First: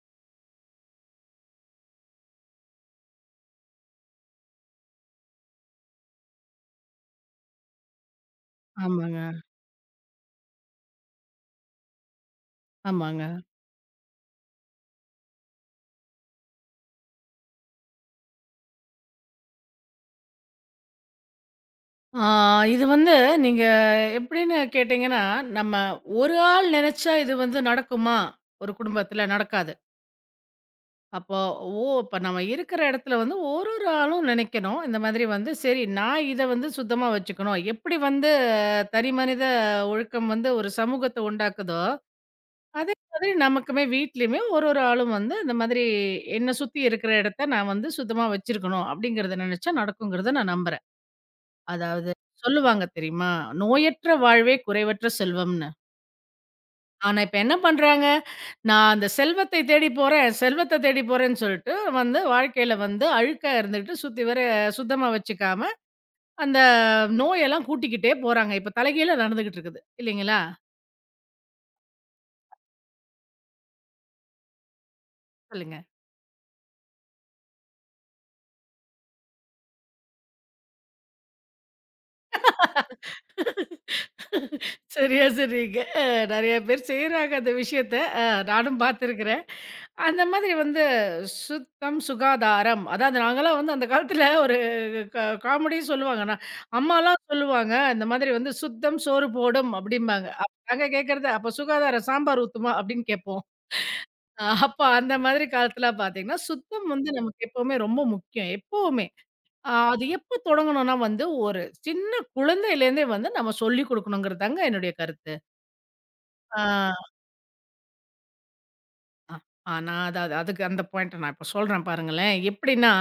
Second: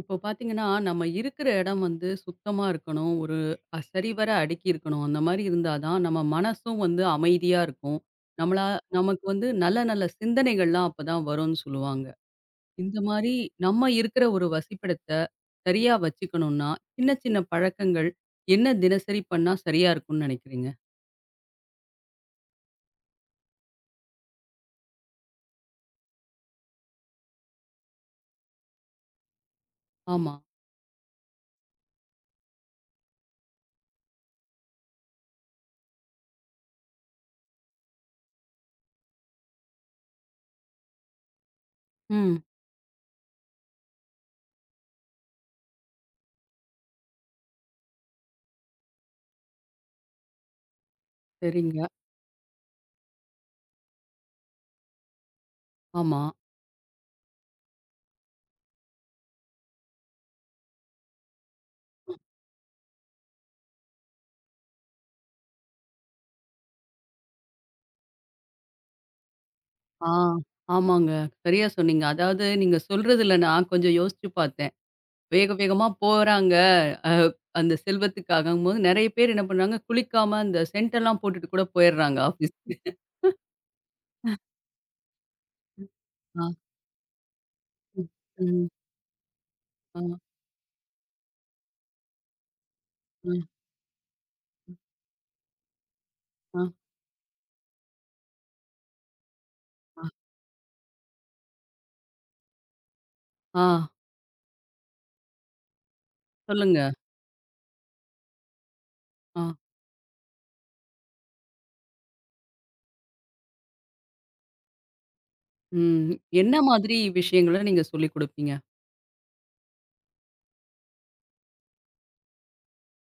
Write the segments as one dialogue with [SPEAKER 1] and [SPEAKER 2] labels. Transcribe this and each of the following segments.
[SPEAKER 1] இப்போ பார்த்தீங்கன்னா, நம்ம இருக்கிற இடம் வந்து சுத்தமா இருக்கணும். ஒரு சரிவர அடுக்கி இருக்கணும். அந்த மாரி இருந்தா தான் நம்ம மனசும் வந்து அமைதியா இருக்கும். நம்மளா
[SPEAKER 2] ஆமாங்க,
[SPEAKER 1] நமக்கு வந்து நல்ல நல்ல சிந்தனைகள்லாம் அப்பதான் வரும்னு சொல்லுவாங்க. இந்த
[SPEAKER 2] ஆமாங்க.
[SPEAKER 1] மாரி நம்ம இருக்கிற ஒரு வசிப்பிடத்த சரியா வச்சுக்கணும்னா, சின்ன சின்ன பழக்கங்கள் என்ன தினசரி பண்ணா சரியா இருக்கும்னு நெனைக்கிறீங்க?
[SPEAKER 2] ஆ இது வந்து நீங்க எப்படின்னு கேட்டீங்கன்னா, நம்ம ஒரு ஆள் நெனச்சா இது வந்து நடக்குமா? ஒரு குடும்பத்தில நடக்காது.
[SPEAKER 1] ஆமா.
[SPEAKER 2] அப்போ ஓ! இப்ப நம்ம இருக்கிற இடத்துல வந்து ஒரு ஒரு ஆளும் நெனைக்கணும். இந்த மாதிரி வந்து சரி நான் இத வந்து சுத்தமா வச்சுக்கணும். எப்படி வந்து தனி மனித ஒழுக்கம் வந்து ஒரு சமூகத்த உண்டாக்குதோ,
[SPEAKER 1] ம்.
[SPEAKER 2] அதே மாதிரி நமக்குமே வீட்லயுமே ஒரு ஒரு ஆளும் வந்து இந்த மாதிரி என்ன சுத்தி இருக்கிற இடத்த நான் வந்து சுத்தமா வச்சிருக்கணும். அப்படிங்கிறத நெனச்சா நடக்குங்கிறத நான் நம்புறேன்.
[SPEAKER 1] சரிங்க.
[SPEAKER 2] அதாவது சொல்லுவாங்க தெரியுமா? "நோயற்ற வாழ்வே குறைவற்ற செல்வம்ன்னு."
[SPEAKER 1] ஆமா.
[SPEAKER 2] ஆனா, இப்ப என்ன பண்றாங்க? நான் அந்த செல்வத்தை தேடி போறேன், செல்வத்த தேடி போறேன்னு சொல்லிட்டு வந்து வாழ்க்கையில வந்து அழுக்கா இருந்துட்டு சுத்தி வர சுத்தமா வச்சுக்காம, அந்த நோயெல்லாம் கூட்டிக்கிட்டே போறாங்க. இப்ப தலைகீழா நடந்துகிட்டு இருக்குது.
[SPEAKER 1] ஆ.
[SPEAKER 2] இல்லைங்களா?
[SPEAKER 1] ஆமாங்க. சரியா சொன்னீங்க. அதாவது நீங்க சொல்றதுல நான் கொஞ்சம் யோசிச்சு பார்த்தேன். வேக
[SPEAKER 2] சொல்லுங்க.
[SPEAKER 1] வேகமா போறாங்க. அ அந்த செல்வத்துக்காகங்கும்போது நெறைய பேர் என்ன பண்றாங்க, குளிக்காம அந்த சென்டெல்லாம் போட்டுட்டு கூட போயிடுறாங்க ஆஃபீஸ்க்கு.
[SPEAKER 2] சரியா சொன்னீங்க.
[SPEAKER 1] ஆ,
[SPEAKER 2] நெறைய பேர் செய்றாங்க அந்த விஷயத்த.
[SPEAKER 1] ம்,
[SPEAKER 2] அ
[SPEAKER 1] ம்,
[SPEAKER 2] நானும் பார்த்துருக்கிறேன்.
[SPEAKER 1] ஆ,
[SPEAKER 2] அந்த மாதிரி வந்து சுத்தம், சுகாதாரம். அதாவது
[SPEAKER 1] ஆ,
[SPEAKER 2] நாங்கலாம் வந்து அந்த காலத்துல ஒரு க காமெடி சொல்லுவாங்கன்னா, அம்மாலாம் சொல்லுவாங்க, இந்த மாதிரி வந்து "சுத்தம் சோறு போடும்"
[SPEAKER 1] ஆ, ஆ,
[SPEAKER 2] அப்படிம்பாங்க. அப்ப நாங்க கேட்கறது, "அப்ப சுகாதாரம் சாம்பார் ஊத்துமா?" அப்படின்னு கேட்போம்.
[SPEAKER 1] ஆ
[SPEAKER 2] அப்ப அந்த மாதிரி காலத்துல பாத்தீங்கன்னா,
[SPEAKER 1] சொல்லுங்க.
[SPEAKER 2] சுத்தம் வந்து நமக்கு எப்பவுமே ரொம்ப முக்கியம். எப்பவுமே.
[SPEAKER 1] ஆ,
[SPEAKER 2] அது எப்ப தொடங்கணும்னா வந்து, ஒரு சின்ன குழந்தையிலேருந்தே வந்து நம்ம சொல்லிக் குடுக்கணுங்கிறது தாங்க என்னுடைய கருத்து.
[SPEAKER 1] ம். என்ன
[SPEAKER 2] ஆ.
[SPEAKER 1] மாதிரி விஷயங்கள நீங்க சொல்லிக் குடுப்பீங்க?
[SPEAKER 2] அ, நான் அது அது அதுக்கு அந்த பாயிண்ட்ட நான் இப்ப சொல்றேன் பாருங்களேன். எப்படின்னா,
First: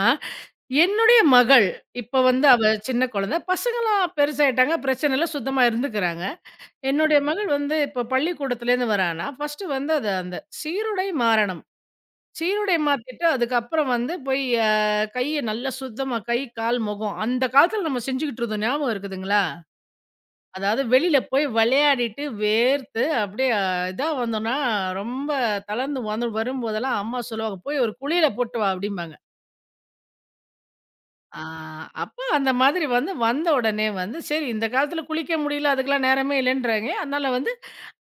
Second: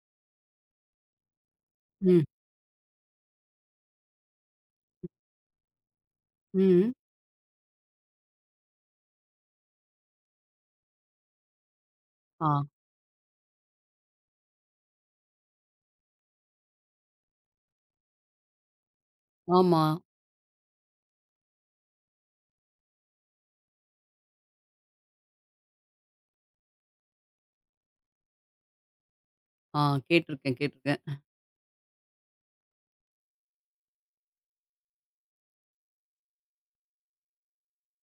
[SPEAKER 2] என்னுடைய மகள் இப்ப
[SPEAKER 1] ம்,
[SPEAKER 2] வந்து அவ சின்ன குழந்தை. பசங்கலாம் பெருசாயிட்டாங்க. பிரச்சனை இல்ல. சுத்தமா இருந்துக்கிறாங்க.
[SPEAKER 1] ம்.
[SPEAKER 2] என்னுடைய மகள் வந்து இப்ப பள்ளிக்கூடத்துலேருந்து வரான்னா, ஃபர்ஸ்ட்டு வந்து அது அந்த சீருடை மாறணும்.
[SPEAKER 1] ஆ,
[SPEAKER 2] சீருடை மாத்திட்டு அதுக்கப்புறம் வந்து போய் அ கைய நல்லா சுத்தமா கை, கால், முகம் அந்த காலத்துல நம்ம செஞ்சுகிட்டு இருந்தோம். ஞாபகம் இருக்குதுங்களா?
[SPEAKER 1] ஆமா.
[SPEAKER 2] அதாவது வெளியில போய் விளையாடிட்டு வேர்த்து அப்படியே இதா வந்தோம்னா, ரொம்ப தளர்ந்து வந்து வரும்போதெல்லாம் அம்மா சொல்லுவாங்க, "போய் ஒரு குளியல போட்டு வா" அப்படிம்பாங்க.
[SPEAKER 1] ஆ கேட்டுருக்கேன், கேட்டுருக்கேன்.
[SPEAKER 2] ஆ அப்ப அந்த மாதிரி வந்து வந்த உடனே வந்து, சரி இந்த காலத்துல குளிக்க முடியல, அதுக்கெல்லாம் நேரமே இல்லைன்றாய்ங்க. அதனால வந்து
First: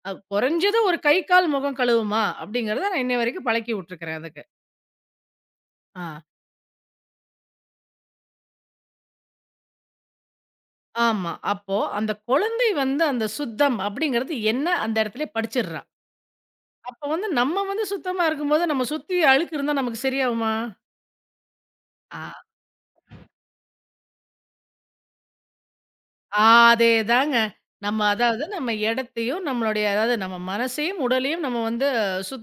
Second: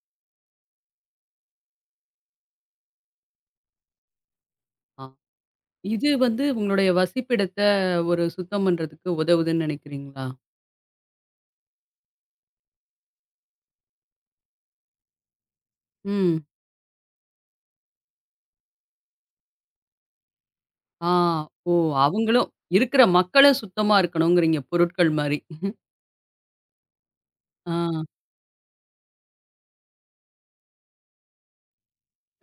[SPEAKER 2] குறைஞ்சது ஒரு கை, கால், முகம் கழுவுமா அப்படிங்கிறத நான் இன்னை வரைக்கும் பழக்கி விட்டுருக்கிறேன் அதுக்கு.
[SPEAKER 1] ஆ. இது
[SPEAKER 2] ஆ
[SPEAKER 1] வந்து உங்களுடைய வசிப்பிடத்த ஒரு சுத்தம் பண்றதுக்கு உதவுதுன்னு நெனைக்கிறீங்களா?
[SPEAKER 2] ஆமா. அப்போ அந்த குழந்தை வந்து அந்த சுத்தம் அப்படிங்கிறது என்ன அந்த இடத்திலேயே படிச்சிடுறா.
[SPEAKER 1] ம்.
[SPEAKER 2] அப்ப வந்து நம்ம வந்து சுத்தமா இருக்கும்போது, நம்ம சுத்தி அழுக்கு இருந்தா நமக்கு சரியாகுமா?
[SPEAKER 1] ஆ. ஓ!
[SPEAKER 2] ஆ
[SPEAKER 1] அவங்களும் இருக்கிற மக்களும் சுத்தமா இருக்கணுங்கிறீங்க பொருட்கள் மாரி.
[SPEAKER 2] ஆ அதேதாங்க.
[SPEAKER 1] ஆ.
[SPEAKER 2] நம்ம அதாவது நம்ம இடத்தையும், நம்மளுடைய அதாவது நம்ம மனசையும், உடலையும் நம்ம வந்து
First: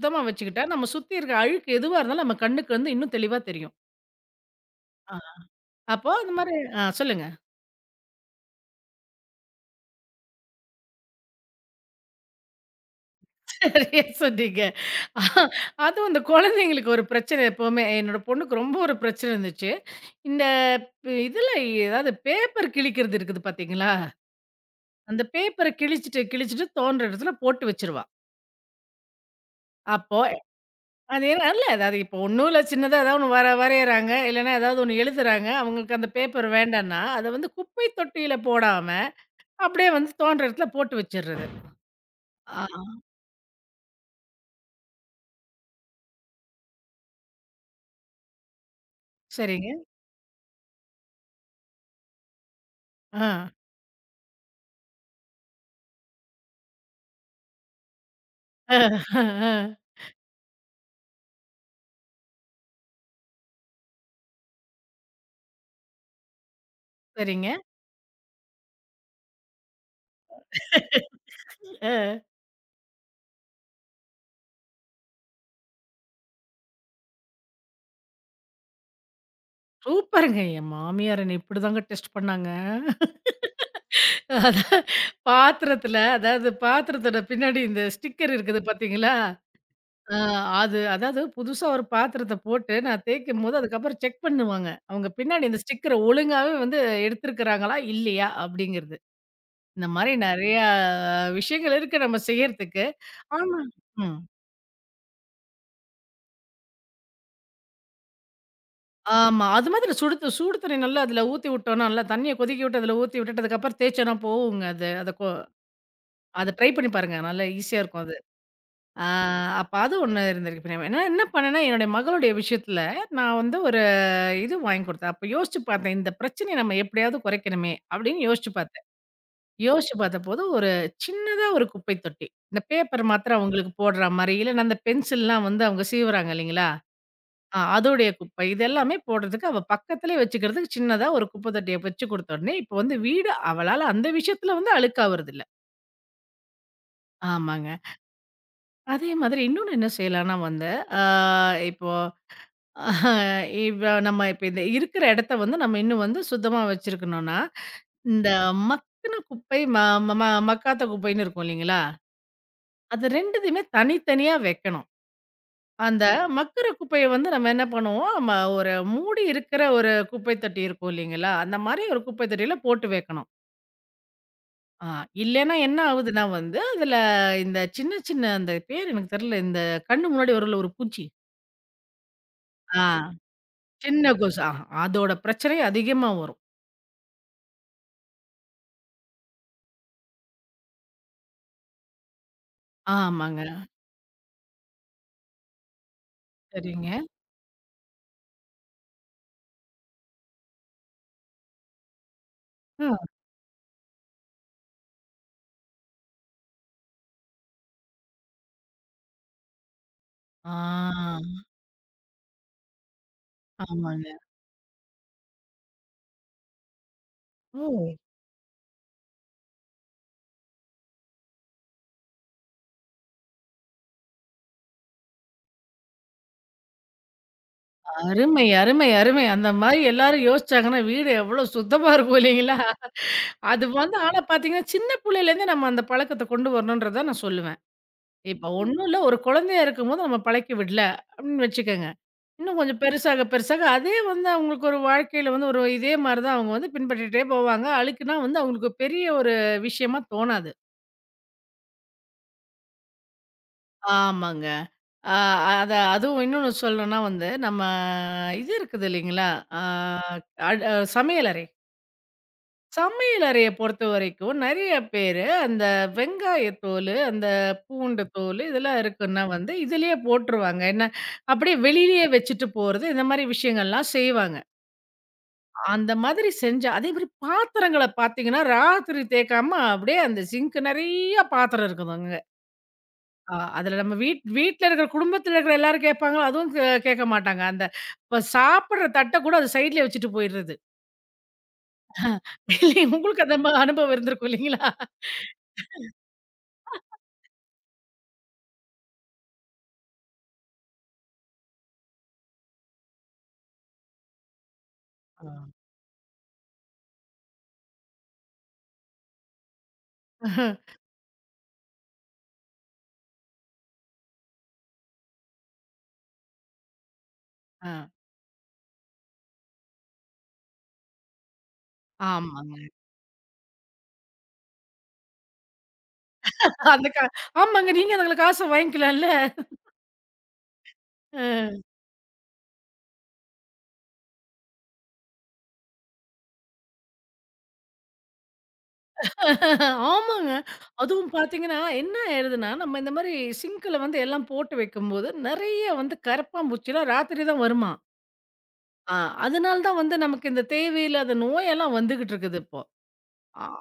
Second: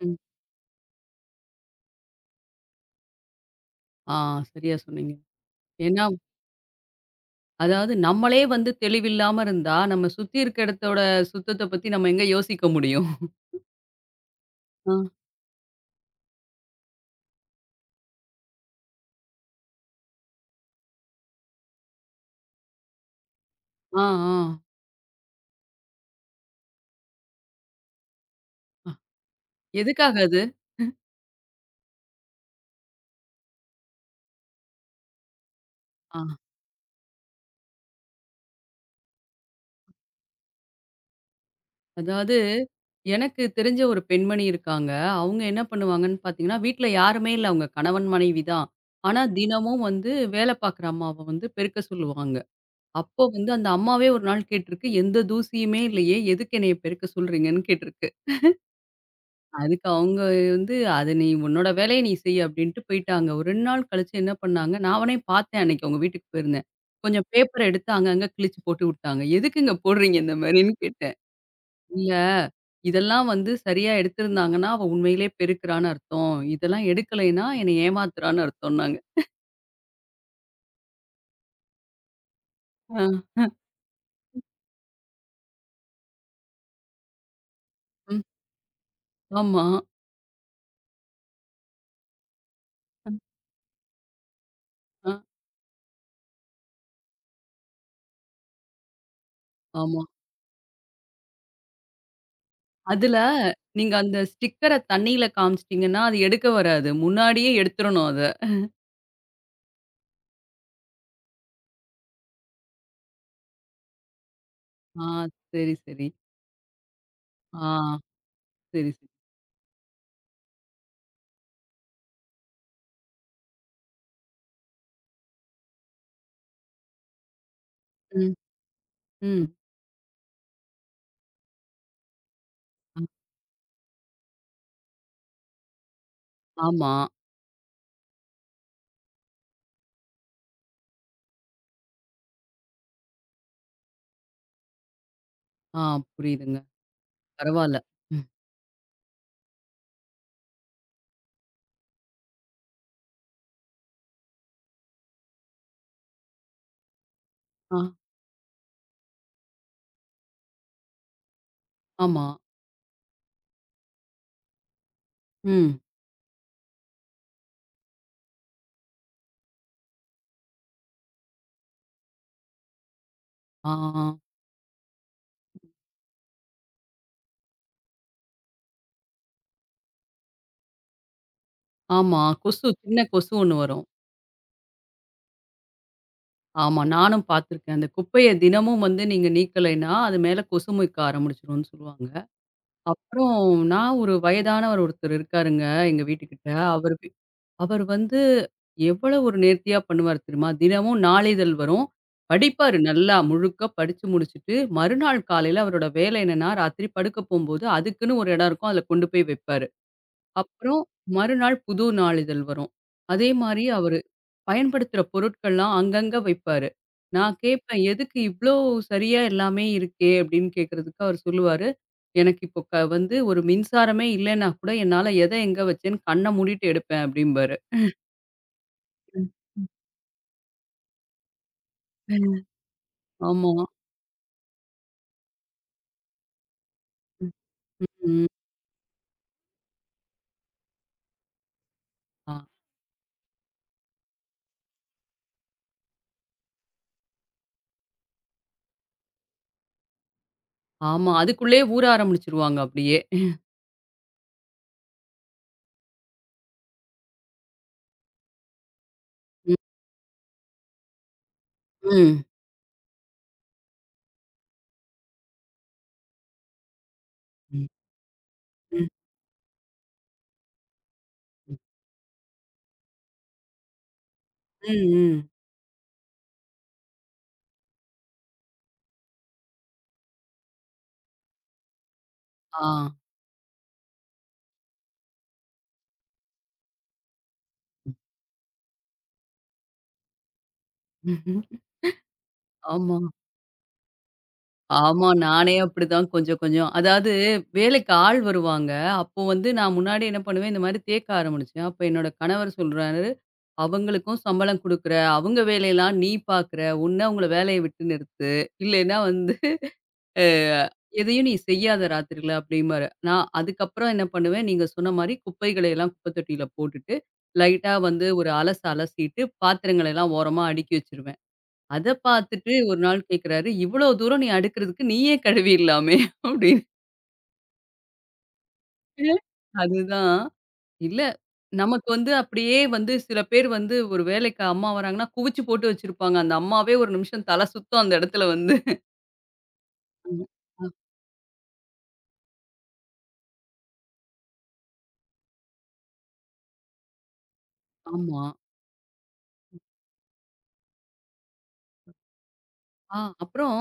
[SPEAKER 1] ம்.
[SPEAKER 2] வச்சுக்கிட்டா, நம்ம சுத்தி இருக்க அழுக்கு எதுவா இருந்தாலும் நம்ம கண்ணுக்கு வந்து இன்னும் தெளிவா தெரியும்.
[SPEAKER 1] ஆ சரியா சொன்னீங்க.
[SPEAKER 2] ஆ.
[SPEAKER 1] ஏன்னா,
[SPEAKER 2] அப்போ அந்த மாரி சொல்லுங்க.
[SPEAKER 1] அதாவது நம்மளே வந்து தெளிவில்லாம இருந்தா, நம்ம சுத்தி இருக்க இடத்தோட சுத்தத்த பத்தி நம்ம எங்க யோசிக்க முடியும்?
[SPEAKER 2] சரியா சொன்னீங்க.
[SPEAKER 1] ஆ.
[SPEAKER 2] அஹ், அதுவும் இந்த குழந்தைங்களுக்கு ஒரு பிரச்சனை எப்பவுமே என்னோட பொண்ணுக்கு ரொம்ப ஒரு பிரச்சனை இருந்துச்சு. இந்த இதுல ஏதாவது பேப்பர் கிழிக்கிறது இருக்குது பார்த்தீங்களா?
[SPEAKER 1] ஆ, ஆ.
[SPEAKER 2] அந்த பேப்பர கிழிச்சுட்டு கிழிச்சுட்டு தோன்ற இடத்துல போட்டு வச்சுருவா.
[SPEAKER 1] எதுக்காக
[SPEAKER 2] அப்போ
[SPEAKER 1] அது?
[SPEAKER 2] அது ஏன் அல்ல. அதாவது இப்போ ஒண்ணும் இல்ல சின்னதா ஏதாவது ஒண்ணு வர வரையறாங்க. இல்லன்னா ஏதாவது ஒண்ணு எழுதுறாங்க. அவங்களுக்கு அந்த
[SPEAKER 1] ஆ.
[SPEAKER 2] பேப்பர் வேண்டான்னா, அத வந்து குப்பை தொட்டியில போடாம, அப்படியே வந்து தோன்ற இடத்துல போட்டு வச்சுர்றது.
[SPEAKER 1] அதாவது
[SPEAKER 2] ஆ.
[SPEAKER 1] எனக்கு தெரிஞ்ச ஒரு பெண்மணி இருக்காங்க. அவங்க என்ன பண்ணுவாங்கன்னு பார்த்தீங்கன்னா, வீட்ல யாருமே இல்ல. அவங்க கணவன், மனைவி தான். ஆனா
[SPEAKER 2] சரிங்க.
[SPEAKER 1] தினமும் வந்து வேலை பார்க்குற அம்மாவ வந்து பெருக்க சொல்லுவாங்க. அப்போ
[SPEAKER 2] ஆ.
[SPEAKER 1] வந்து அந்த அம்மாவே ஒரு நாள் கேட்டிருக்கு, "எந்த தூசியுமே இல்லையே, எதுக்கு என்னைய பெருக்க சொல்றீங்கன்னு?" கேட்டிருக்கு.
[SPEAKER 2] ஆ, ஆ, ஆ.
[SPEAKER 1] அதுக்கு அவங்க வந்து, "அது நீ உன்னோட வேலைய நீ செய்" அப்படின்ட்டு போயிட்டாங்க. ஒரு 2 நாள் கழிச்சு என்ன பண்ணாங்க, நான் அவனையும் பார்த்தேன் அன்னைக்கு அவங்க வீட்டுக்கு போயிருந்தேன். கொஞ்சம்
[SPEAKER 2] சரிங்க.
[SPEAKER 1] பேப்பர எடுத்து அங்கங்க கிழிச்சு போட்டு விட்டாங்க. "எதுக்குங்க போடுறீங்க இந்த மாரின்னு?" கேட்டேன். "இல்ல,
[SPEAKER 2] அ.
[SPEAKER 1] இதெல்லாம் வந்து சரியா எடுத்திருந்தாங்கன்னா, அவ உண்மையிலே பெருக்குறான்னு அர்த்தம். இதெல்லாம் எடுக்கலைன்னா என்னை ஏமாத்துறான்னு அர்த்தம்னாங்க."
[SPEAKER 2] சூப்பருங்க. என் மாமியார் என்ன இப்படிதாங்க டெஸ்ட் பண்ணாங்க.
[SPEAKER 1] ஆ,
[SPEAKER 2] அதான் பாத்திரத்தில அதாவது பாத்திரத்தோட பின்னாடி இந்த
[SPEAKER 1] ம்.
[SPEAKER 2] ஸ்டிக்கர் இருக்குது பார்த்தீங்களா?
[SPEAKER 1] ஆமா.
[SPEAKER 2] ஆ அது அதாவது புதுசா ஒரு பாத்திரத்த போட்டு நான் தேய்க்கும்போது, அதுக்கப்புறம் செக் பண்ணுவாங்க. அவங்க
[SPEAKER 1] அ,
[SPEAKER 2] பின்னாடி இந்த ஸ்டிக்கர ஒழுங்காவே வந்து எடுத்திருக்கிறாங்களா? இல்லையா? அப்படிங்கிறது. இந்த
[SPEAKER 1] ஆமா.
[SPEAKER 2] மாரி நெறையா விஷயங்கள் இருக்கு நம்ம செய்யறதுக்கு.
[SPEAKER 1] அதுல
[SPEAKER 2] ஆமா.
[SPEAKER 1] நீங்க அந்த
[SPEAKER 2] ம்.
[SPEAKER 1] ஸ்டிக்கர தண்ணீல காமிச்சிட்டீங்கன்னா, அது எடுக்க வராது. முன்னாடியே எடுத்துறணும் அத.
[SPEAKER 2] ஆமா. அது மாதிரி சுடுத சூடு தண்ணி நல்லா அதுல ஊத்தி விட்டோம்னா, நல்லா தண்ணிய கொதிக்க விட்டு அதுல ஊத்தி விட்டுட்டு, அதுக்கப்புறம் தேய்ச்சோம்னா போகுங்க அது.
[SPEAKER 1] ஆ, சரி, சரி.
[SPEAKER 2] அத ட்ரை பண்ணி பாருங்க. நல்லா
[SPEAKER 1] ஆ.
[SPEAKER 2] ஈஸியா இருக்கும் அது.
[SPEAKER 1] சரி,
[SPEAKER 2] ஆ
[SPEAKER 1] சரி.
[SPEAKER 2] அப்ப அது ஒண்ணு இருந்திருக்கு. இப்ப நான் என்ன என்ன பண்ணேன்னா, என்னுடைய மகளுடைய விஷயத்துல நான் வந்து ஒரு இது வாங்கி குடுத்தேன். அப்ப யோசிச்சு பார்த்தேன். இந்த பிரச்சனைய நம்ம எப்படியாவது குறைக்கணுமே! அப்படின்னு
[SPEAKER 1] ம்,
[SPEAKER 2] யோசிச்சு பார்த்தேன்.
[SPEAKER 1] ம்.
[SPEAKER 2] யோசிச்சு பார்த்தபோது ஒரு சின்னதா ஒரு குப்பை தொட்டி. இந்த
[SPEAKER 1] அ,
[SPEAKER 2] பேப்பர் மாத்திரம் அவங்களுக்கு போடுற மாரி, இல்லன்னா அந்த பென்சில்லாம் வந்து அவங்க சீவுறாங்க இல்லைங்களா?
[SPEAKER 1] ஆமா.
[SPEAKER 2] அதோடைய குப்பை. இது எல்லாமே போடுறதுக்கு அவ பக்கத்திலே வச்சுக்கிறதுக்கு சின்னதா ஒரு குப்பை தொட்டிய வச்சு குடுத்த உடனே, இப்ப வந்து வீடு அவளால அந்த விஷயத்துல வந்து அழுக்காவறதில்ல.
[SPEAKER 1] ஆ புரியுதுங்க.
[SPEAKER 2] ஆமாங்க.
[SPEAKER 1] பரவால்ல. ம்.
[SPEAKER 2] அதே மாதிரி இன்னொன்னு என்ன செய்யலான்னா வந்து, ஆ இப்போ இவ நம்ம இப்ப இந்த இருக்கிற இடத்த வந்து நம்ம இன்னும் வந்து சுத்தமா வச்சிருக்கணும்னா,
[SPEAKER 1] ஆ,
[SPEAKER 2] இந்த மக்குன குப்பை, ம ம ம மக்காத குப்பைன்னு இருக்கும் இல்லைங்களா?
[SPEAKER 1] ஆமா.
[SPEAKER 2] அது 2த்தையுமே தனித்தனியா வைக்கணும்.
[SPEAKER 1] ம்.
[SPEAKER 2] அந்த மக்குற குப்பைய வந்து நம்ம என்ன பண்ணுவோம், ஒரு மூடி இருக்கிற ஒரு குப்பை தொட்டி இருக்கும் இல்லைங்களா? அந்த மாரி ஒரு குப்பை தொட்டியில போட்டு வைக்கணும்.
[SPEAKER 1] ஆ,
[SPEAKER 2] ஆ இல்லைன்னா என்ன ஆகுதுன்னா வந்து, அதுல இந்த சின்ன சின்ன அந்த பேர் எனக்கு தெரியல. இந்த கண்ணு முன்னாடி வரும்ல ஒரு பூச்சி.
[SPEAKER 1] ஆமா. கொசு,
[SPEAKER 2] ஆ
[SPEAKER 1] சின்ன கொசு ஒண்ணு வரும்.
[SPEAKER 2] சின்ன கொசு. அதோட பிரச்சனை அதிகமா வரும்.
[SPEAKER 1] ஆமா, நானும் பார்த்துருக்கேன். அந்த குப்பைய தினமும் வந்து நீங்க நீக்கலைன்னா, அது மேல கொசு மொய்க்க ஆரம்பிச்சுரும்னு சொல்லுவாங்க. அப்புறம்
[SPEAKER 2] ஆமாங்க.
[SPEAKER 1] நான் ஒரு வயதானவர் ஒருத்தர் இருக்காருங்க, எங்க வீட்டுக்கிட்ட.
[SPEAKER 2] சரிங்க.
[SPEAKER 1] அவரு அவர் வந்து எவ்வளவு ஒரு நேர்த்தியா பண்ணுவார் தெரியுமா? தினமும் நாளிதழ் வரும். படிப்பாரு
[SPEAKER 2] ஆ.
[SPEAKER 1] நல்லா முழுக்க படிச்சு முடிச்சுட்டு, மறுநாள் காலையில அவரோட வேலை என்னன்னா, ராத்திரி படுக்க போம்போது அதுக்குன்னு ஒரு இடம் இருக்கும். அதுல கொண்டு போய் வைப்பாரு. அப்புறம்
[SPEAKER 2] ஆ
[SPEAKER 1] மறுநாள் புது நாளிதழ் வரும். அதே மாரி அவரு
[SPEAKER 2] ஆமாங்க.
[SPEAKER 1] பயன்படுத்துற பொருட்கள்லாம் அங்கங்க வைப்பாரு. நான்
[SPEAKER 2] ஓ!
[SPEAKER 1] கேட்பேன், "எதுக்கு இவ்ளோ சரியா எல்லாமே இருக்கே?" அப்படின்னு கேட்கறதுக்கு அவர் சொல்லுவாரு, "எனக்கு இப்போ வந்து ஒரு மின்சாரமே இல்லன்னா கூட என்னால எத எங்க வச்சேன்னு கண்ண மூடிட்டு எடுப்பேன்" அப்படிம்பாரு.
[SPEAKER 2] அருமை, அருமை, அருமை.
[SPEAKER 1] ம்,
[SPEAKER 2] அந்த மாரி எல்லாரும் யோசிச்சாங்கன்னா, வீடு எவ்ளோ சுத்தமா இருக்கும்
[SPEAKER 1] ம்.
[SPEAKER 2] இல்லைங்களா?
[SPEAKER 1] ஆமா.
[SPEAKER 2] அது வந்து ஆனா பார்த்தீங்கன்னா, சின்ன புள்ளையிலேருந்தே நம்ம அந்த பழக்கத்த கொண்டு வரணுன்றத நான்
[SPEAKER 1] ம்,
[SPEAKER 2] சொல்லுவேன்.
[SPEAKER 1] ம்.
[SPEAKER 2] இப்ப ஒண்ணும் இல்ல, ஒரு குழந்தையா இருக்கும்போது நம்ம பழக்கி விடல அப்படின்னு வச்சுக்கங்க.
[SPEAKER 1] ஆ
[SPEAKER 2] இன்னும் கொஞ்சம் பெருசாக, பெருசாக அதே வந்து அவங்களுக்கு ஒரு வாழ்க்கையில வந்து ஒரு இதே மாரி தான் அவங்க வந்து பின்பற்றிட்டே போவாங்க. அழுக்குன்னா வந்து அவங்களுக்கு பெரிய ஒரு விஷயமா தோணாது.
[SPEAKER 1] ஆமா. அதுக்குள்ளயே ஊற ஆரம்பிச்சுருவாங்க அப்படியே.
[SPEAKER 2] ஆமாங்க. அ அத அதுவும் இன்னொன்னு சொல்லணும்னா வந்து, நம்ம இது இருக்குது இல்லைங்களா?
[SPEAKER 1] ம்,
[SPEAKER 2] அ அ சமையலறை.
[SPEAKER 1] ம்.
[SPEAKER 2] சமையல் அறைய பொறுத்தவரைக்கும் நெறைய பேரு அந்த வெங்காயத்தோலு, அந்த
[SPEAKER 1] ம்,
[SPEAKER 2] பூண்டு தோலு இதெல்லாம்
[SPEAKER 1] ம்,
[SPEAKER 2] இருக்குன்னா வந்து இதிலேயே போட்டுருவாங்க. என்ன அப்படியே
[SPEAKER 1] ம்.
[SPEAKER 2] வெளியிலேயே வச்சுட்டு போறது, இந்த மாரி விஷயங்கள்லாம் செய்வாங்க.
[SPEAKER 1] ம், ம்.
[SPEAKER 2] அந்த மாதிரி செஞ்சா அதேமாரி பாத்திரங்கள பார்த்தீங்கன்னா, ராத்திரி தேய்க்காம அப்படியே அந்த சிங்க் நெறைய பாத்திரம் இருக்குதுங்க.
[SPEAKER 1] ஆ.
[SPEAKER 2] அதில நம்ம வீட்ல இருக்கிற குடும்பத்தில இருக்கிற எல்லாரும் கேட்பாங்க. அதுவும் கேட்க மாட்டாங்க. அந்த இப்ப சாப்பிடுற தட்ட கூட அது சைட்லயே வச்சுட்டு போயிடுறது. இல்லையா
[SPEAKER 1] ஆமா.
[SPEAKER 2] உங்களுக்கு அந்த அனுபவம் இருந்திருக்கும் இல்லைங்களா?
[SPEAKER 1] ஆமா. நானே அப்படிதான் கொஞ்சம் கொஞ்சம். அதாவது வேலைக்கு ஆள் வருவாங்க. அப்போ வந்து நான் முன்னாடி என்ன பண்ணுவேன், இந்த மாரி தேக்க ஆரம்பிச்சேன். அப்ப என்னோட கணவர் சொல்றாரு, "அவங்களுக்கும் சம்பளம் குடுக்குற,
[SPEAKER 2] ஆ.
[SPEAKER 1] அவங்க வேலையெல்லாம் நீ பாக்குற, ஒண்ணு அவங்கள வேலைய விட்டு நிறுத்து, இல்லைன்னா வந்து" அ
[SPEAKER 2] அஹ.
[SPEAKER 1] எதையும் நீ செய்யாத ராத்திரில அப்படிம்பாரு. நான் அதுக்கப்புறம் என்ன பண்ணுவேன், நீங்க சொன்ன மாரி குப்பைகளை எல்லாம் குப்பை தொட்டியில போட்டுட்டு, லைட்டா
[SPEAKER 2] ஆ.
[SPEAKER 1] வந்து ஒரு அலசிட்டு, பாத்திரங்கள எல்லாம் ஓரமா அடுக்கி வச்சுருவேன். அத பார்த்துட்டு
[SPEAKER 2] ஆமாங்க.
[SPEAKER 1] ஒரு நாள் கேட்குறாரு, "இவ்வளோ தூரம் நீ அடுக்குறதுக்கு நீயே கழுவிடலாமே" அப்படின்னு.
[SPEAKER 2] அந்த கா ஆமாங்க. நீங்க அதுல காச வாங்கிக்கலாம்ல.
[SPEAKER 1] அதுதான். இல்ல, நமக்கு வந்து அப்படியே வந்து சில பேர் வந்து ஒரு வேலைக்கு அம்மா வராங்கன்னா, குவிச்சு போட்டு வச்சிருப்பாங்க. அந்த அம்மாவே ஒரு நிமிஷம் தல சுத்தும் அந்த இடத்துல வந்து.
[SPEAKER 2] ஆமாங்க. அதுவும் பார்த்தீங்கன்னா, என்ன ஆயிடுதுன்னா, நம்ம இந்த மாரி சிங்க்ல வந்து எல்லாம் போட்டு வைக்கும்போது, நெறைய வந்து கரப்பான்பூச்சிலாம் ராத்திரி தான் வருமாம்.
[SPEAKER 1] ஆமா.
[SPEAKER 2] ஆ அதனால தான் வந்து நமக்கு இந்த தேவையில்லாத நோயெல்லாம் வந்துகிட்டு இருக்குது இப்போ.
[SPEAKER 1] ஆ
[SPEAKER 2] ஆ,
[SPEAKER 1] அப்புறம்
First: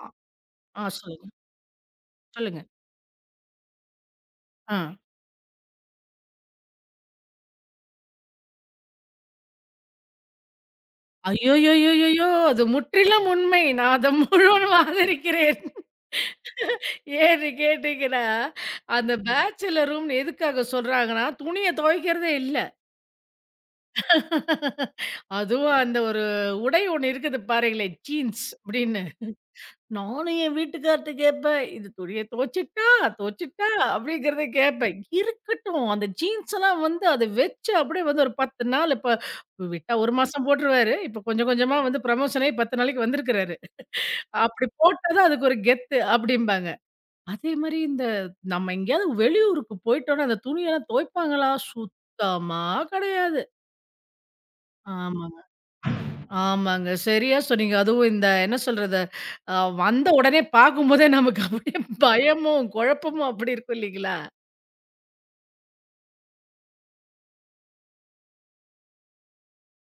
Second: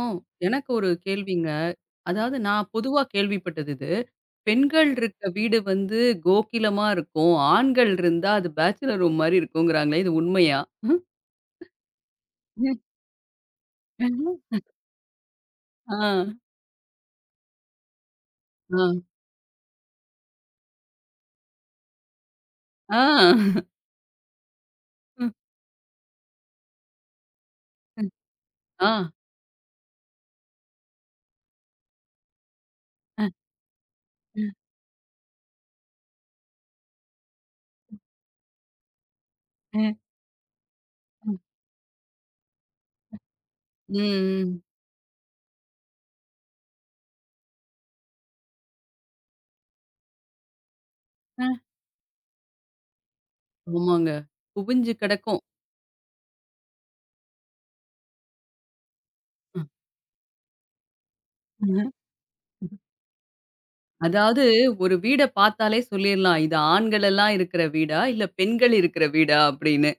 [SPEAKER 1] எனக்கு
[SPEAKER 2] ஆ
[SPEAKER 1] ஒரு
[SPEAKER 2] சொல்லுங்க,
[SPEAKER 1] கேள்விங்க. அதாவது
[SPEAKER 2] சொல்லுங்க.
[SPEAKER 1] நான் பொதுவா கேள்விப்பட்டது இது.
[SPEAKER 2] ஆ.
[SPEAKER 1] பெண்கள் இருக்க வீடு வந்து கோகிலமா இருக்கும். ஆண்கள் இருந்தா அது பேச்சுலர் ரூம் மாரி இருக்குங்கிறாங்களே! இது உண்மையா?
[SPEAKER 2] ஐய்யய்யய்யய்யோ! அது முற்றிலும் உண்மை. நான் அத முழுவதும் ஆதரிக்கிறேன்.
[SPEAKER 1] ஆ,
[SPEAKER 2] ஏன்னு கேட்டீங்கன்னா,
[SPEAKER 1] ஆ, ஆ.
[SPEAKER 2] அந்த ம். பேச்சுலர் ரூம்னு எதுக்காக சொல்றாங்கன்னா, துணிய துவைக்கிறதே இல்ல.
[SPEAKER 1] ஆ. ம்,
[SPEAKER 2] அதுவும் அந்த ஒரு உடை ஒண்ணு இருக்குது பாருங்களேன்,
[SPEAKER 1] ம்.
[SPEAKER 2] ஜீன்ஸ் அப்படின்னு. நானும் என் வீட்டுக்கார்ட்ட கேட்பேன், "இது துணிய துவைச்சுட்டா?" அப்படிங்கிறத கேட்பேன். இருக்கட்டும், அந்த ஜீன்ஸ்லாம் வந்து அத வச்சு அப்படியே வந்து ஒரு 10 நாள் இப்ப விட்டா 1 மாசம் போட்டுருவாரு. இப்ப கொஞ்சம் கொஞ்சமா வந்து ப்ரமோஷன் ஆயி 10 நாளைக்கு வந்திருக்கிறாரு. அப்படி போட்டா தான் அதுக்கு ஒரு கெத்து அப்படிம்பாங்க. அதே மாரி இந்த நம்ம எங்கேயாவது வெளியூருக்கு போயிட்டோம்னா, அந்த துணியெல்லாம் துவைப்பாங்களா? சுத்தமா கிடையாது.
[SPEAKER 1] ஆமாங்க. குவிஞ்சு
[SPEAKER 2] ஆமாங்க,
[SPEAKER 1] கிடக்கும்.
[SPEAKER 2] ஆமாங்க. சரியா சொன்னீங்க. அதுவும் இந்த என்ன சொல்றது? அ வந்த உடனே பார்க்கும்போதே நமக்கு அப்படியே பயமும், குழப்பமும் அப்படி இருக்கும் இல்லைங்களா?
[SPEAKER 1] அதாவது ஒரு வீட பார்த்தாலே சொல்லிர்லாம். இது ஆண்கள் எல்லாம் இருக்கிற வீடா? இல்ல பெண்கள் இருக்கிற வீடா? அப்படின்னு.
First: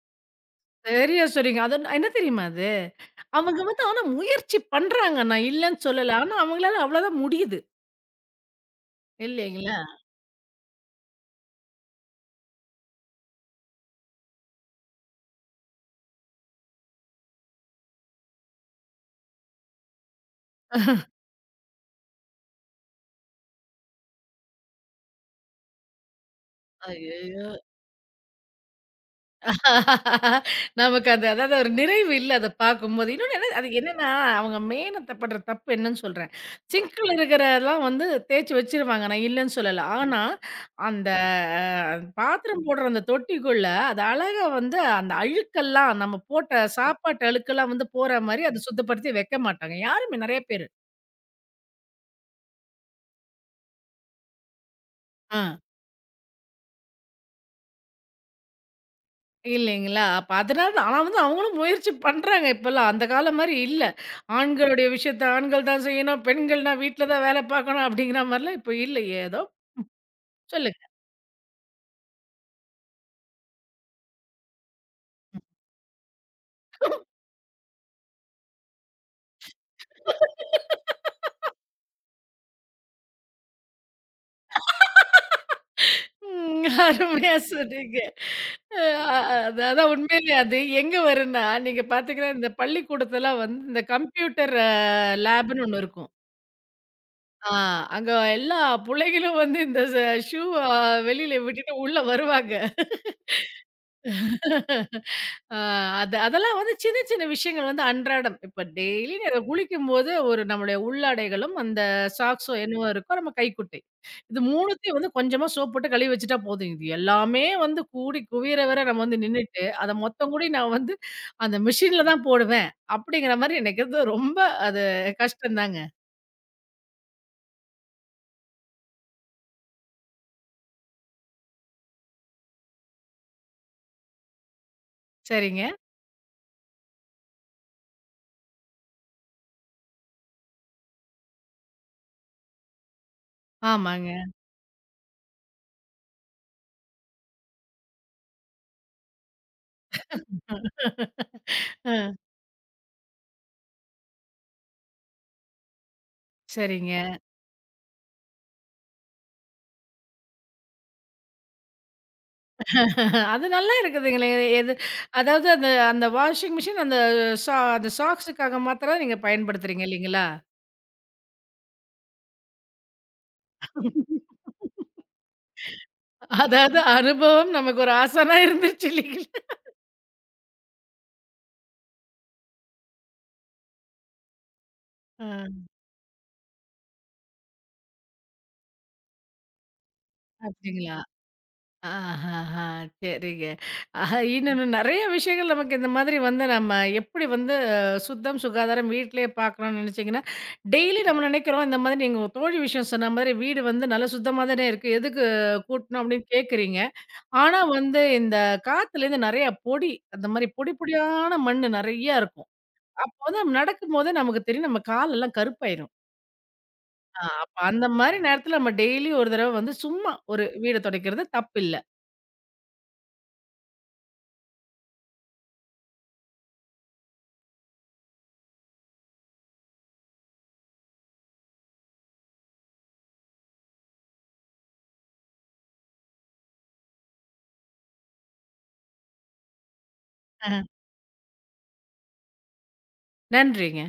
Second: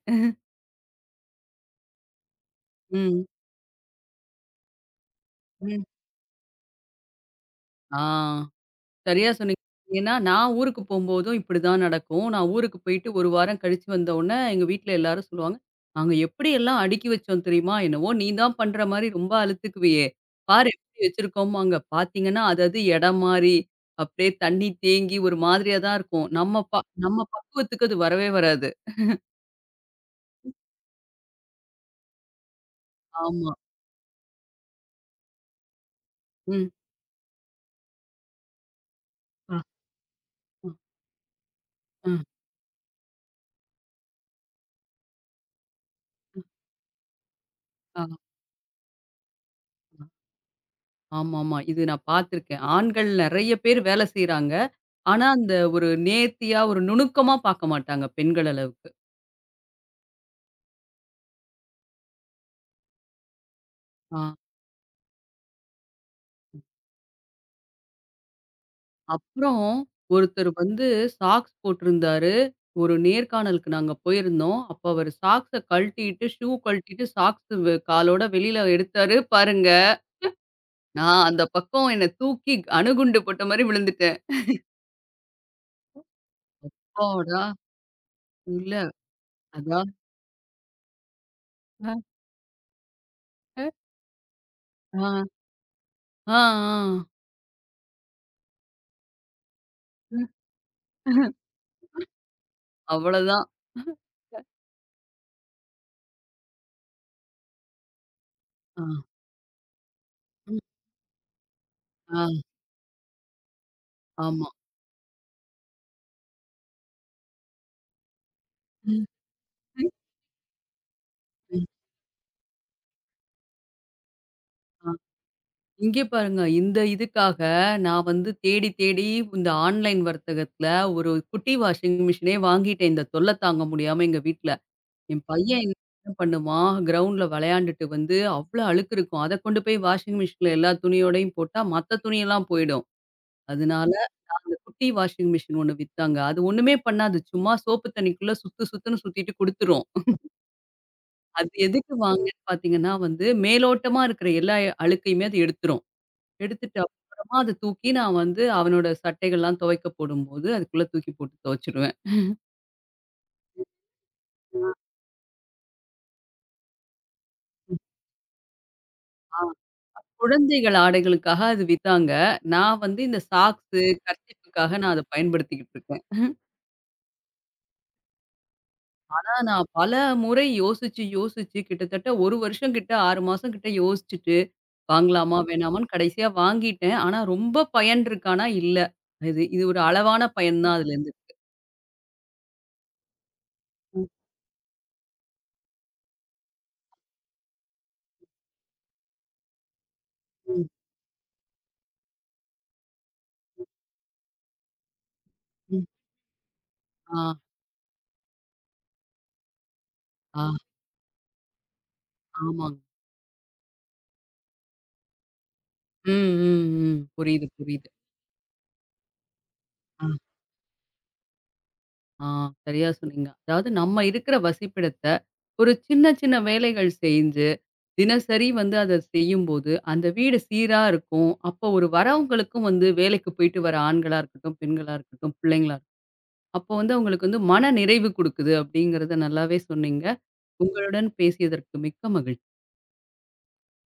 [SPEAKER 2] சரியா சொன்னீங்க. அது என்ன தெரியுமா அது?
[SPEAKER 1] ம்,
[SPEAKER 2] அவங்க வந்து ஆனா முயற்சி பண்றாங்க. நான் இல்லன்னு
[SPEAKER 1] ம்.
[SPEAKER 2] சொல்லல. ஆனா அவங்களால அவ்வளோதான் முடியுது.
[SPEAKER 1] ஆ. சரியா சொன்னீங்க.
[SPEAKER 2] இல்லைங்களா?
[SPEAKER 1] ஏன்னா, நான் ஊருக்கு போம்போதும் இப்படிதான் நடக்கும். நான் ஊருக்கு போயிட்டு 1 வாரம் கழிச்சு வந்த உடனே, எங்க வீட்ல எல்லாரும் சொல்லுவாங்க, "நாங்க எப்படியெல்லாம் அடுக்கி வச்சோம் தெரியுமா? என்னவோ நீ தான் பண்ற மாரி ரொம்ப அலுத்துக்குவியே! பாரு எப்படி வச்சிருக்கோம்பாங்க." பாத்தீங்கன்னா, அது அது இடம் மாறி, அப்படியே தண்ணி தேங்கி ஒரு மாதிரியா தான் இருக்கும். நம்ம
[SPEAKER 2] ஐயயோ!
[SPEAKER 1] பக்குவத்துக்கு அது வரவே வராது.
[SPEAKER 2] நமக்கு அது அதாவது ஒரு நிறைவு இல்ல அத பார்க்கும்போது. இன்னொன்னு என்ன
[SPEAKER 1] ஆமா.
[SPEAKER 2] அது என்னன்னா, அவங்க மெயினா பண்ற தப்பு என்னன்னு சொல்றேன்.
[SPEAKER 1] ம்.
[SPEAKER 2] சிங்க்ல இருக்கிறதெல்லாம் வந்து தேய்ச்சு வச்சுருவாங்க. நான் இல்லன்னு
[SPEAKER 1] அ,
[SPEAKER 2] சொல்லல. ஆனா,
[SPEAKER 1] அ,
[SPEAKER 2] அந்த
[SPEAKER 1] அ,
[SPEAKER 2] பாத்திரம் போடுற அந்த தொட்டிக்குள்ள அது அழகா வந்து அந்த அழுக்கெல்லாம் நம்ம போட்ட சாப்பாட்டு அழுக்கெல்லாம் வந்து
[SPEAKER 1] ஆமா.
[SPEAKER 2] போற மாரி அத சுத்தப்படுத்தி வைக்க மாட்டாங்க. யாருமே நெறைய பேரு.
[SPEAKER 1] ஆமாமா. இது நான் பாத்துருக்கேன். ஆண்கள் நெறைய பேர் வேலை செய்றாங்க. ஆனா,
[SPEAKER 2] ஆ.
[SPEAKER 1] அந்த ஒரு நேர்த்தியா, ஒரு நுணுக்கமா பார்க்க மாட்டாங்க, பெண்கள் அளவுக்கு.
[SPEAKER 2] இல்லைங்களா? அப்ப அதனால ஆனா வந்து அவங்களும் முயற்சி பண்றாங்க இப்பல்லாம். அந்த காலம் மாரி இல்ல.
[SPEAKER 1] ஆ.
[SPEAKER 2] ஆண்களுடைய விஷயத்த ஆண்கள் தான் செய்யணும். பெண்கள்னா வீட்ல தான் வேல பார்க்கணும் அப்படிங்கிற மாரிலாம் இப்ப இல்ல. ஏதோ
[SPEAKER 1] அப்புறம் ஒருத்தர்
[SPEAKER 2] சொல்லுங்க.
[SPEAKER 1] வந்து சாக்ஸ் போட்டிருந்தாரு. ஒரு நேர்காணலுக்கு நாங்க போயிருந்தோம். அப்ப அவரு சாக்ஸ கழட்டிட்டு, ஷூ கழட்டிட்டு, சாக்ஸ் வெ காலோட வெளியில எடுத்தாரு பாருங்க. நான் அந்த பக்கம் என்ன தூக்கி அணுகுண்டு போட்ட மாரி விழுந்துட்டேன்.
[SPEAKER 2] ம். அருமையா
[SPEAKER 1] அப்பாடா!
[SPEAKER 2] சொன்னீங்க.
[SPEAKER 1] இல்ல
[SPEAKER 2] அ அது
[SPEAKER 1] அதான்
[SPEAKER 2] அதான் உண்மையிலேயே அது எங்க வரும்னா, நீங்க பார்த்தீங்கன்னா, இந்த பள்ளிக்கூடத்துலாம் வந்து இந்த கம்ப்யூட்டர்
[SPEAKER 1] ஆ,
[SPEAKER 2] லேப்ன்னு ஒண்ணு இருக்கும்.
[SPEAKER 1] ஆ, ஆ.
[SPEAKER 2] ஆ அங்க எல்லா புள்ளைகளும் வந்து இந்த
[SPEAKER 1] ம்.
[SPEAKER 2] ஷூ அ வெளியில விட்டுட்டு உள்ள வருவாங்க.
[SPEAKER 1] அவ்வளதான்.
[SPEAKER 2] அ அது அதெல்லாம் வந்து சின்ன சின்ன விஷயங்கள் வந்து அன்றாடம். இப்ப
[SPEAKER 1] ஆ,
[SPEAKER 2] டெய்லி நீங்க குளிக்கும்போது ஒரு நம்முடைய உள்ளாடைகளும், அந்த
[SPEAKER 1] ஆ,
[SPEAKER 2] சாக்ஸோ என்னவோ இருக்கோ நம்ம கைக்குட்டை. இது
[SPEAKER 1] ஆமா.
[SPEAKER 2] 3த்தையும் வந்து கொஞ்சமா சோப் போட்டு கழுவி வச்சுட்டா போதும். இது எல்லாமே வந்து கூடி குவியற வர நம்ம
[SPEAKER 1] ம்.
[SPEAKER 2] வந்து நின்னுட்டு, அத மொத்தம் கூடி நான் வந்து அந்த
[SPEAKER 1] ம்.
[SPEAKER 2] மிஷின்ல தான் போடுவேன். அப்படிங்கிற மாரி நினைக்கிறது ரொம்ப அது கஷ்டம் தாங்க.
[SPEAKER 1] இங்கே பாருங்க, இந்த இதுக்காக நான் வந்து தேடி தேடி இந்த ஆன்லைன் வர்த்தகத்துல ஒரு குட்டி வாஷிங் மிஷினே வாங்கிட்டேன். இந்த தொல்ல தாங்க முடியாம எங்க வீட்ல. என் பையன்
[SPEAKER 2] சரிங்க.
[SPEAKER 1] என்ன பண்ணுவான், கிரவுண்ட்ல விளையாண்டுட்டு வந்து அவ்ளோ அழுக்கு இருக்கும். அத கொண்டு போய் வாஷிங் மிஷின்ல எல்லா துணியோடையும் போட்டா மத்த துணியெல்லாம் போயிடும். அதனால
[SPEAKER 2] ஆமாங்க.
[SPEAKER 1] அந்த குட்டி வாஷிங் மிஷின் ஒண்ணு வித்தாங்க. அது ஒண்ணுமே பண்ணாது. சும்மா சோப்பு தண்ணிக்குள்ள சுத்து சுத்துன்னு சுத்திட்டு குடுத்துரும். அது எதுக்கு
[SPEAKER 2] அ.
[SPEAKER 1] வாங்குனேன்னு பார்த்தீங்கன்னா வந்து, மேலோட்டமா இருக்கிற எல்லா அழுக்கையுமே அது எடுத்துரும். எடுத்துட்டு
[SPEAKER 2] சரிங்க.
[SPEAKER 1] அப்புறமா அத தூக்கி நான் வந்து அவனோட சட்டைகள்லாம் துவைக்க போடும்போது, அதுக்குள்ள தூக்கி போட்டு துவைச்சுருவேன்.
[SPEAKER 2] அது நல்லா இருக்குதுங்களே! எது அதாவது அந்த அந்த வாஷிங் மிஷின் அந்த அந்த சாக்ஸுக்காக மாத்திரம் நீங்க
[SPEAKER 1] ஆ
[SPEAKER 2] பயன்படுத்துறீங்க இல்லைங்களா?
[SPEAKER 1] குழந்தைகள் ஆடைகளுக்காக அது வித்தாங்க. நான் வந்து இந்த சாக்ஸு, கர்ச்சீஃப்க்காக நான் அத பயன்படுத்திக்கிட்டு இருக்கேன்.
[SPEAKER 2] அதாவது அனுபவம் நமக்கு ஒரு ஆசானா இருந்துருச்சு இல்லைங்களா?
[SPEAKER 1] ஆனா நான் பல முறை யோசிச்சு, யோசிச்சு கிட்டத்தட்ட 1 வருஷம் கிட்ட 6 மாசம் கிட்ட யோசிச்சுட்டு,
[SPEAKER 2] ஆ
[SPEAKER 1] வாங்கலாமா? வேணாமான்னு கடைசியா வாங்கிட்டேன். ஆனா ரொம்ப பயன் இருக்கான்னா இல்ல. இது இது ஒரு அளவான பயன் தான்
[SPEAKER 2] அப்படிங்களா?
[SPEAKER 1] அதுலேருந்து.
[SPEAKER 2] ஆஹஹா! சரிங்க.
[SPEAKER 1] ம்,
[SPEAKER 2] ஆஹா இன்னொன்னு நெறைய விஷயங்கள் நமக்கு இந்த மாதிரி வந்து நம்ம எப்படி வந்து சுத்தம், சுகாதாரம் வீட்லயே பார்க்கணும்னு நினைச்சீங்கன்னா,
[SPEAKER 1] ம்,
[SPEAKER 2] டெய்லி நம்ம நினைக்கிறோம் இந்த மாதிரி நீங்க உங்க தோழி விஷயம் சொன்ன மாதிரி வீடு வந்து நல்லா சுத்தமா தானே இருக்கு. எதுக்கு
[SPEAKER 1] ம்.
[SPEAKER 2] கூட்டணும் அப்படின்னு கேட்கிறீங்க.
[SPEAKER 1] ஆ,
[SPEAKER 2] ஆனா வந்து இந்த காத்துலேருந்து நெறைய பொடி, அந்த
[SPEAKER 1] ஆ,
[SPEAKER 2] மாரி பொடி பொடியான மண்ணு நெறைய இருக்கும்.
[SPEAKER 1] ஆமாங்க.
[SPEAKER 2] அப்போ வந்து நம்ம நடக்கும்போதே நமக்கு தெரியும் நம்ம காலெல்லாம் கருப்பாயிரும்.
[SPEAKER 1] ம், ம், ம். புரியுது,
[SPEAKER 2] அப்ப அந்த
[SPEAKER 1] புரியுது.
[SPEAKER 2] மாரி நேரத்துல நம்ம டெய்லி ஒரு தடவ வந்து
[SPEAKER 1] ஆ.
[SPEAKER 2] சும்மா ஒரு வீட துடைக்கிறது தப்பில்ல.
[SPEAKER 1] ஆ, சரியா சொன்னீங்க. அதாவது நம்ம இருக்கிற வசிப்பிடத்த, ஒரு சின்ன சின்ன வேலைகள் செஞ்சு, தினசரி வந்து அத செய்யும்போது, அந்த வீடு சீரா இருக்கும். அப்போ ஒரு வரவங்களுக்கும் வந்து வேலைக்கு போயிட்டு வர ஆண்களா இருக்கட்டும், பெண்களா இருக்கட்டும், பிள்ளைங்களா இருக்கட்டும், அப்போ வந்து அவங்களுக்கு வந்து மன நிறைவு குடுக்குது, அப்படிங்கிறத நல்லாவே சொன்னீங்க. உங்களுடன் பேசியதற்கு மிக்க மகிழ்ச்சி.
[SPEAKER 2] நன்றிங்க.